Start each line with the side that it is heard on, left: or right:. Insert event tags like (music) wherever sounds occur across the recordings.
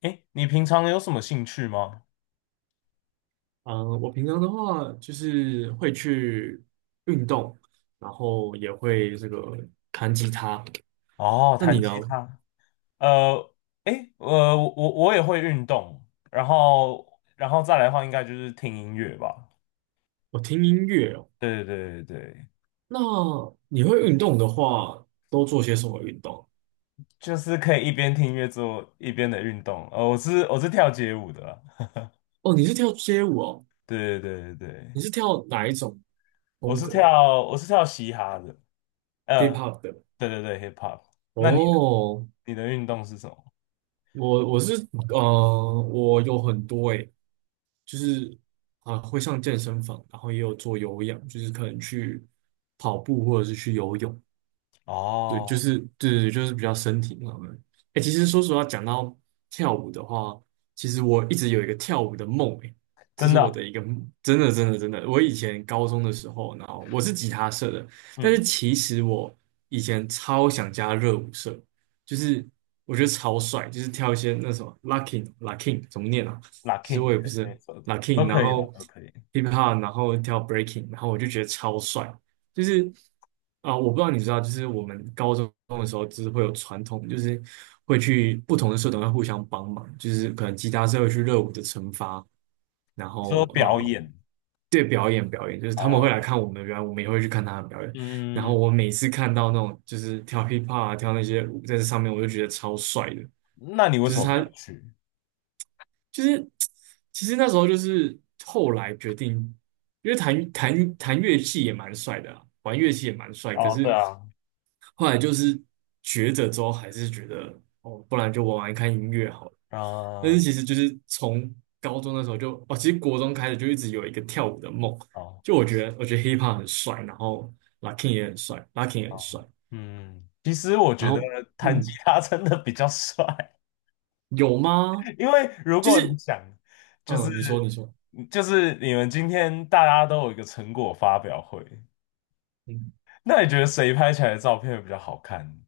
left: 诶，你平常有什么兴趣吗？
right: 嗯，我平常的话就是会去运动，然后也会这个弹吉他。
left: 哦，
right: 那你
left: 弹
right: 呢？
left: 吉他。呃，诶，我也会运动，然后再来的话，应该就是听音乐吧。
right: 我听音乐哦。
left: 对对对对，
right: 那你会运动的话，都做些什么运动？
left: 就是可以一边听音乐做一边的运动。我是跳街舞的啦，
right: 哦，你是跳街舞哦？
left: (laughs) 对对对对，
right: 你是跳哪一种
left: 我
right: 风
left: 是
right: 格的
left: 跳我是跳嘻哈的，呃，
right: ？hip hop 的？
left: 对对对，hip hop。那你的
right: 哦，
left: 你的运动是什么？
right: 我我是我有很多诶，就是啊，会上健身房，然后也有做有氧，就是可能去跑步或者是去游泳。对，就
left: 哦，
right: 是对对对，就是比较身体上面。哎，其实说实话，讲到跳舞的话，其实我一直有一个跳舞的梦，哎，这
left: 真
right: 是
left: 的
right: 我
left: 哦
right: 的一个梦真的真的真的。我以前高中的时候，然后我是吉他社的，但是
left: 嗯
right: 其实我以前超想加热舞社，就是我觉得超帅，就是跳一些那什么 locking locking 怎么念啊？
left: l u c
right: 其
left: k
right: 实我
left: y
right: 也不
left: 对，
right: 是
left: 没错，都
right: locking，然
left: 可以啦，
right: 后
left: 都可以。
right: hip hop，然后跳 breaking，然后我就觉得超帅。就是啊、我不知道你知道，就是我们高中的时候，就是会有传统，就是会去不同的社团会互相帮忙，就是可能其他社会去热舞的惩罚，然
left: 你
right: 后
left: 说表
right: 啊、
left: 演？
right: 对表演表演，就是他们会来
left: 哦，
right: 看我们的表演，我们也会去看他的表演。然后
left: 嗯，
right: 我每次看到那种就是跳 hip hop 啊，跳那些舞在这上面，我就觉得超帅的，
left: 那你为
right: 就
left: 什
right: 是
left: 么没
right: 他
left: 有去？
right: 就是其实那时候就是后来决定，因为弹乐器也蛮帅的啊，玩乐器也蛮帅，可
left: 哦，对
right: 是
left: 啊，
right: 后来就是学着之后，还是觉得哦，不然就玩玩看音乐好了。
left: 啊、
right: 但是
left: 哦
right: 其实就是从高中那时候就哦，其实国中开始就一直有一个跳舞的梦，就我觉得 hiphop 很帅，然后 l o c k i n 也很帅 lockin 也很
left: 哦，
right: 帅，
left: 其实我
right: 然
left: 觉得
right: 后
left: 弹吉
right: 嗯，
left: 他真的比较帅，
right: 有吗？
left: (laughs) 因为如
right: 就
left: 果你
right: 是
left: 想，就是
right: 嗯，你说你说，
left: 就是你们今天大家都有一个成果发表会，
right: 嗯。
left: 那你觉得谁拍起来的照片会比较好看？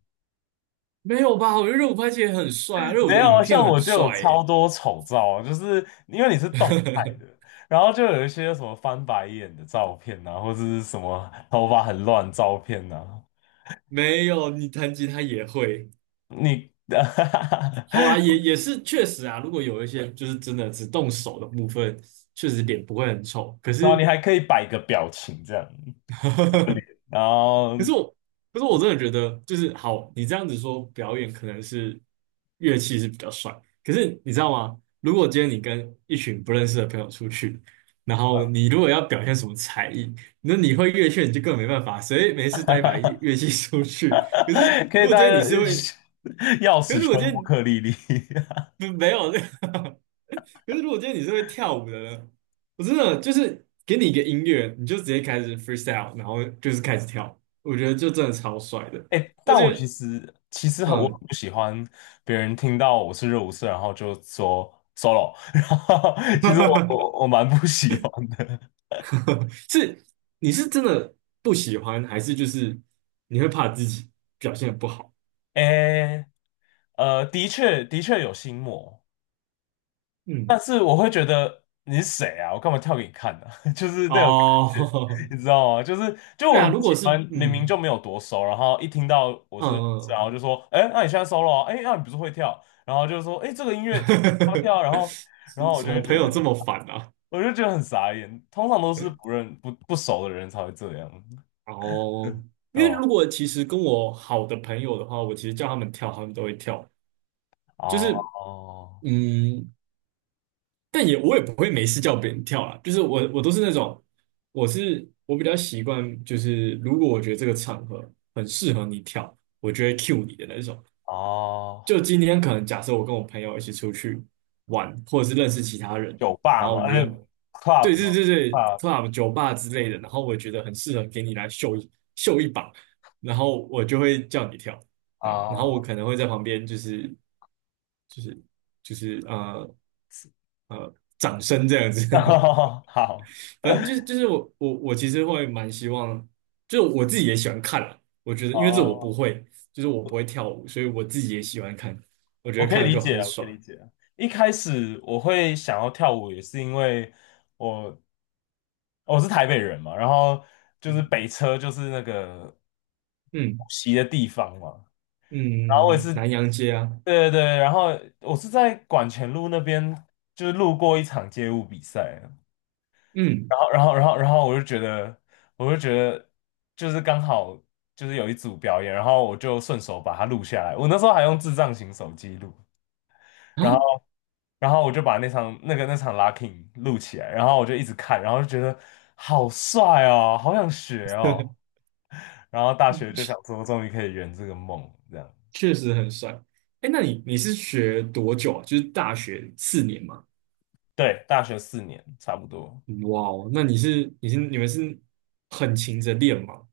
right: 没有吧？我觉得热舞拍戏也很帅啊，热舞
left: 没
right: 的
left: 有，
right: 影
left: 啊，
right: 片
left: 像
right: 很
left: 我就有
right: 帅
left: 超
right: 诶。
left: 多丑照啊，就是因为你是动态的，
right: (laughs)
left: 然后就有一些什么翻白眼的照片啊，或者是什么头发很乱的照片啊，
right: 没有，你弹吉他也会。
left: 你，(laughs)
right: 好啦，也是确实啊。如果有一些就是真的只动手的部分，确实脸不会很丑。可
left: 然后你
right: 是
left: 还可以摆个表情这样，
right: (laughs)
left: 然后
right: 可是我，可是我真的觉得，就是好，你这样子说表演可能是乐器是比较帅，可是你知道吗？如果今天你跟一群不认识的朋友出去，然后你如果要表现什么才艺，那你会乐器你就更没办法，谁没事带一把乐器出去？可是
left: (laughs) 可以
right: 如果今
left: 带
right: 天
left: (laughs)
right: 你是会，
left: 钥
right: 可
left: 匙
right: 是如
left: 圈
right: 果
left: 乌
right: 今
left: 克丽丽。
right: 天没有，(laughs) 可是如果今天你是会跳舞的呢？我真的就是给你一个音乐，你就直接开始 freestyle，然后就是开始跳，我觉得就真的超帅的。
left: 哎，
right: 而
left: 但我
right: 且，
left: 其实其实我
right: 嗯，
left: 很不喜欢别人听到我是热舞社，然后就说 solo，(laughs) 然后其实我
right: (laughs)
left: 我我蛮不喜欢的。
right: 是你是真的不喜欢，还是就是你会怕自己表现得不好？
left: 哎，的确的确有心魔，但
right: 嗯，
left: 是我会觉得你是谁啊？我干嘛跳给你看呢、(laughs) 就是那种感觉，
right: 哦，
left: 你知道吗？就是
right: (laughs)
left: 就
right: 对
left: 我
right: 啊，
left: 很不
right: 如果
left: 喜
right: 是
left: 欢，明明就
right: 嗯
left: 没有多熟，然后一听到我
right: 嗯
left: 是，然后
right: 嗯，
left: 就说，哎，那你现在 solo 啊？哎，那你不是会跳？然后就说，哎，这个音乐好跳
right: 嗯
left: 啊，然
right: (laughs)
left: 后然后
right: 是
left: 我
right: 什
left: 就
right: 么
left: 会
right: 朋
left: 觉
right: 友
left: 得。
right: 这么烦啊
left: 我就觉得很傻眼，通常都是不认不不熟的人才会这样，
right: 哦，
left: 对
right: 因为
left: 吧？
right: 如果其实跟我好的朋友的话，我其实叫他们跳，他们都会跳。就
left: 哦
right: 是，
left: 哦
right: 嗯，我也不会没事叫别人跳啦。就是我都是那种，我比较习惯，就是如果我觉得这个场合很适合你跳，我就会 cue 你的那种。
left: 哦，
right: 就今天可能假设我跟我朋友一起出去玩，或者是认识其他人，
left: 酒吧
right: 然后
left: 吗？
right: 我
left: (laughs)
right: 们
left: 哎
right: 约
left: c l u
right: 对
left: b
right: 对
left: 吗
right: 对对
left: ？club
right: ，club 酒吧之类的，然后我觉得很适合给你来秀一秀一把，然后我就会叫你跳，对，然后我
left: 啊，
right: 可能会在旁边就是就是就是掌声这样子，
left: (laughs) 好
right: (laughs) 反正就是我其实会蛮希望，就是我自己也喜欢看了，我觉得因为这我不
left: 哦，
right: 会，就是我不
left: 我
right: 会跳舞，所以我自己也喜欢看，我觉
left: 我
right: 得
left: 可以
right: 看了
left: 理
right: 就
left: 解
right: 很
left: 啊我可以
right: 爽，
left: 理解啊一开始我会想要跳舞，也是因为我我是台北人嘛，然后就是
right: 嗯
left: 北车就是那个补
right: 嗯，
left: 习的地方嘛，然后我也
right: 嗯
left: 是，
right: 南洋街啊，
left: 对对对，然后我是在管前路那边，就是路过一场街舞比赛，
right: 嗯
left: 然后我就觉得，我就觉得就是刚好就是有一组表演，然后我就顺手把它录下来，我那时候还用智障型手机录，然后
right: 啊。
left: 然后我就把那场 locking 录起来，然后我就一直看，然后就觉得好帅哦，好想学哦，
right: (laughs)
left: 然后大学就想说终于可以圆这个梦，这样，
right: 确实很帅。哎，那你是学多久啊？就是大学4年嘛？
left: 对，大学4年差不多。
right: 哇哦，那你们是很勤着练吗？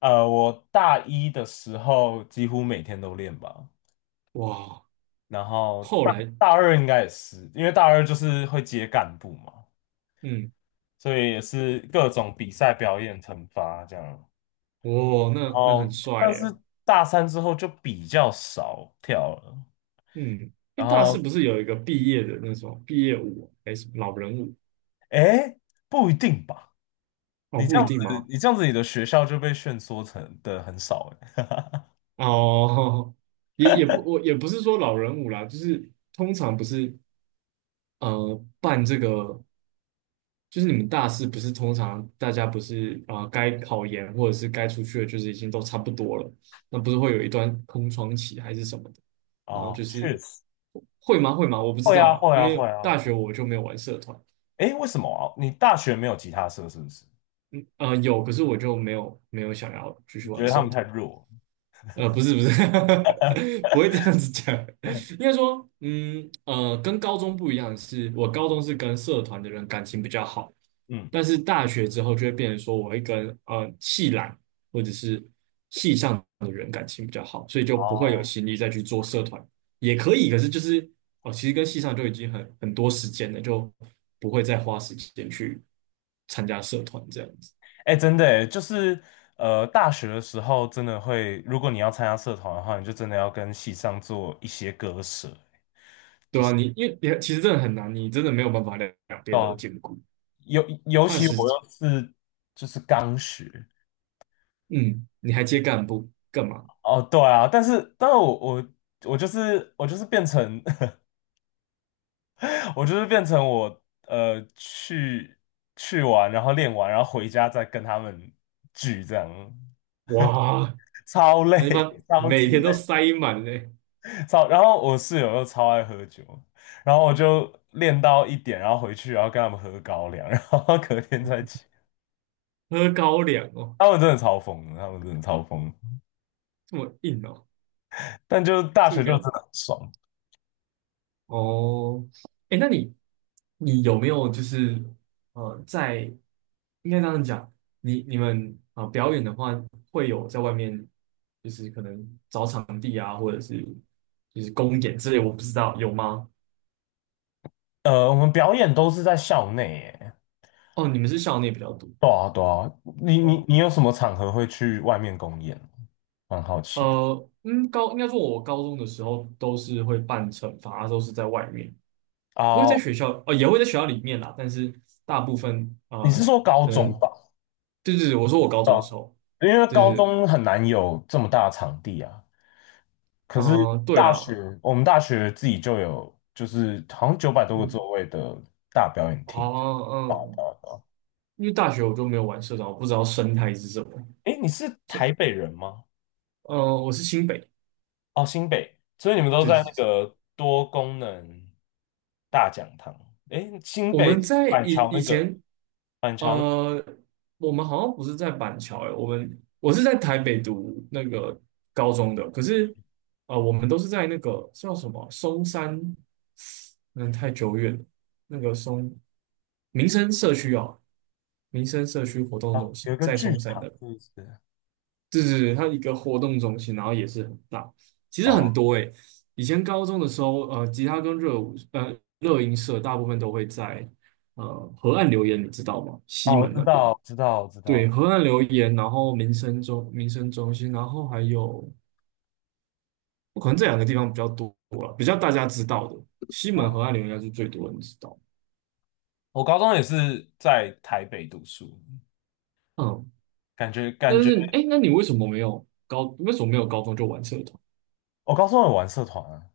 left: 我大一的时候几乎每天都练吧，
right: 哇，
left: 然后
right: 后
left: 大
right: 来
left: 大二应该也是，因为大二就是会接干部嘛，
right: 嗯，
left: 所以也是各种比赛、表演、惩罚这样。
right: 哇哦，
left: 然
right: 那很
left: 后，
right: 帅
left: 但是
right: 耶。
left: 大三之后就比较少跳了。
right: 嗯，哎，
left: 然
right: 大四
left: 后，
right: 不是有一个毕业的那种毕业舞，还是老人舞？
left: 哎，不一定吧？
right: 哦，
left: 你这
right: 不一
left: 样
right: 定
left: 子，
right: 吗？
left: 你这样子，你的学校就被限缩成的很少诶。
right: 哦，也也不我也不是说老人舞啦，就是通常不是办这个就是你们大四不是通常大家不是啊、该考研或者是该出去的，就是已经都差不多了，那不是会有一段空窗期还是什么的？然后
left: 哦，
right: 就是
left: 确实，
right: 会吗？会吗？我不知
left: 会
right: 道
left: 啊，
right: 了，
left: 会
right: 因
left: 啊，
right: 为
left: 会啊。
right: 大学我就没有玩社团，
left: 哎，为什么啊？你大学没有吉他社是不是？
right: 有，可是我就没有想要继
left: 你
right: 续
left: 觉
right: 玩
left: 得他
right: 社
left: 们太
right: 团。
left: 弱？
right: 不是不是，(laughs) 不会这样子讲。应该说，跟高中不一样的是，我高中是跟社团的人感情比较好，
left: 嗯。
right: 但是大学之后就会变成说，我会跟系揽或者是系上的人感情比较好，所以就不会有
left: 哦，
right: 心力再去做社团，也可以，可是就是哦，其实跟系上就已经很多时间了，就不会再花时间去参加社团这样子，
left: 哎，真的诶，就是大学的时候真的会，如果你要参加社团的话，你就真的要跟系上做一些割舍，
right: 对啊，你因为你其实真的很难，你真的没有办法两边
left: 对啊，
right: 都兼顾。
left: 尤尤
right: 他的
left: 其我
right: 时，
left: 又是就是刚学，
right: 嗯，你还接干部干嘛？
left: 哦，对啊，但是我就是变成 (laughs) 我就是变成我呃去去玩，然后练完，然后回家再跟他们聚，这样
right: 哇，
left: 超累，
right: 我一般
left: (laughs) 超
right: 每
left: 级
right: 天都
left: 累。
right: 塞满嘞，
left: 超，然后我室友又超爱喝酒，然后我就练到1点，然后回去，然后跟他们喝高粱，然后隔天再起。
right: 喝高粱哦，
left: 他们真的超疯的他们真的超疯，
right: 这么硬哦，
left: 但就是大学
right: 这
left: 就
right: 个
left: 真的很爽。
right: 哦，哎，那你有没有就是呃，在应该这样讲，你们啊、表演的话，会有在外面就是可能找场地啊，或者是就是公演之类，我不知道有吗？
left: 我们表演都是在校内，耶，
right: 哦，你们是校内比较多。
left: 对啊对啊。你
right: 哦。
left: 你你有什么场合会去外面公演？蛮好奇的
right: 应该说，我高中的时候都是会办惩罚，都是在外面，不会
left: 啊，
right: 在学校，也会在学校里面啦，但是大部分
left: 你是说高
right: 可
left: 中
right: 能，
left: 吧？
right: 对对对，我说我高中的时候，
left: 因为
right: 对
left: 高
right: 对对，
left: 中很难有这么大的场地啊。可是
right: 对
left: 大
right: 啦，
left: 学，我们大学自己就有，就是好像900多个
right: 嗯，
left: 座位的大表演厅。
right: 哦，嗯，因为大学我就没有玩社团，我不知道生态是什么，
left: 诶，你是
right: 这，
left: 台北人吗？
right: 呃，我是新北，
left: 哦，新北，所以你们都
right: 对对
left: 在那
right: 对，
left: 个多功能大讲堂。诶，新
right: 我
left: 北
right: 们在
left: 板
right: 以
left: 桥
right: 以
left: 那个，
right: 前
left: 板桥那
right: 呃，我们好像不是在板桥诶，我是在台北读那个高中的，可是我们都是在那个叫什么松山，嗯，太久远了，那个松民生社区啊，民生社区活动
left: 哦，
right: 中心
left: 有一
right: 啊
left: 个
right: 在
left: 剧
right: 松山
left: 场，
right: 的，
left: 是不是？
right: 对对对，它一个活动中心，然后也是很大，其实很
left: 哦
right: 多诶，以前高中的时候，吉他跟热舞，热音社大部分都会在河岸留言，你知道吗？西
left: 哦，我
right: 门
left: 知
right: 那边。
left: 道，知道，我知
right: 对，
left: 道。
right: 河岸留言，然后民生中心，然后还有可能这两个地方比较多了，比较大家知道的。西门河
left: 哦，
right: 岸留言应该是最多人知道。
left: 我高中也是在台北读书，
right: 嗯，
left: 感觉
right: 但
left: 感觉，
right: 是哎，诶那你为什么没有高？为什么没有高中就玩社团
left: 我高中有玩社团啊。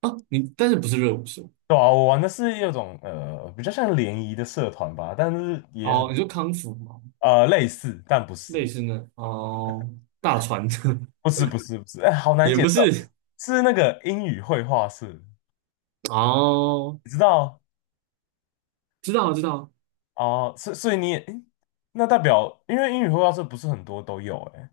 right: 啊？你但是不是热舞社？
left: 对啊，我玩的是一种比较像联谊的社团吧，但是也很
right: 哦，你说康复吗？
left: 类似，但不是，
right: 类似呢？哦，大船 (laughs)
left: 不是，不是，不是，哎，好难
right: 也
left: 解
right: 不
left: 释哦，
right: 是
left: 是那个英语绘画社，
right: 哦，
left: 你知道
right: 知道了知道了，
left: 哦，所、所以你也，诶那代表因为英语绘画社不是很多都有、欸，哎，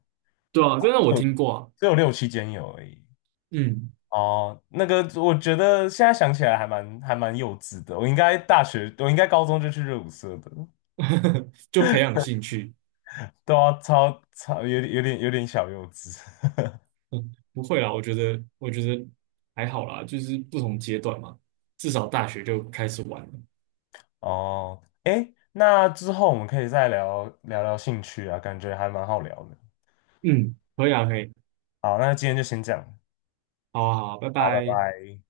right: 对啊，真的我
left: 只有
right: 听过啊。
left: 只有六七间有而已。
right: 嗯，
left: 哦，那个我觉得现在想起来还蛮幼稚的，我应该大学，我应该高中就去热舞社的，
right: (laughs) 就培养兴趣。
left: 对啊，超有点小幼稚。(laughs)
right: 嗯，不会啦，我觉得还好啦，就是不同阶段嘛，至少大学就开始玩了。
left: 哦，诶，那之后我们可以再聊聊兴趣啊，感觉还蛮好聊的。
right: 嗯，可以啊，可以，
left: 好，那今天就先这样，
right: 好啊，好啊，拜
left: 好，拜
right: 拜。
left: 拜。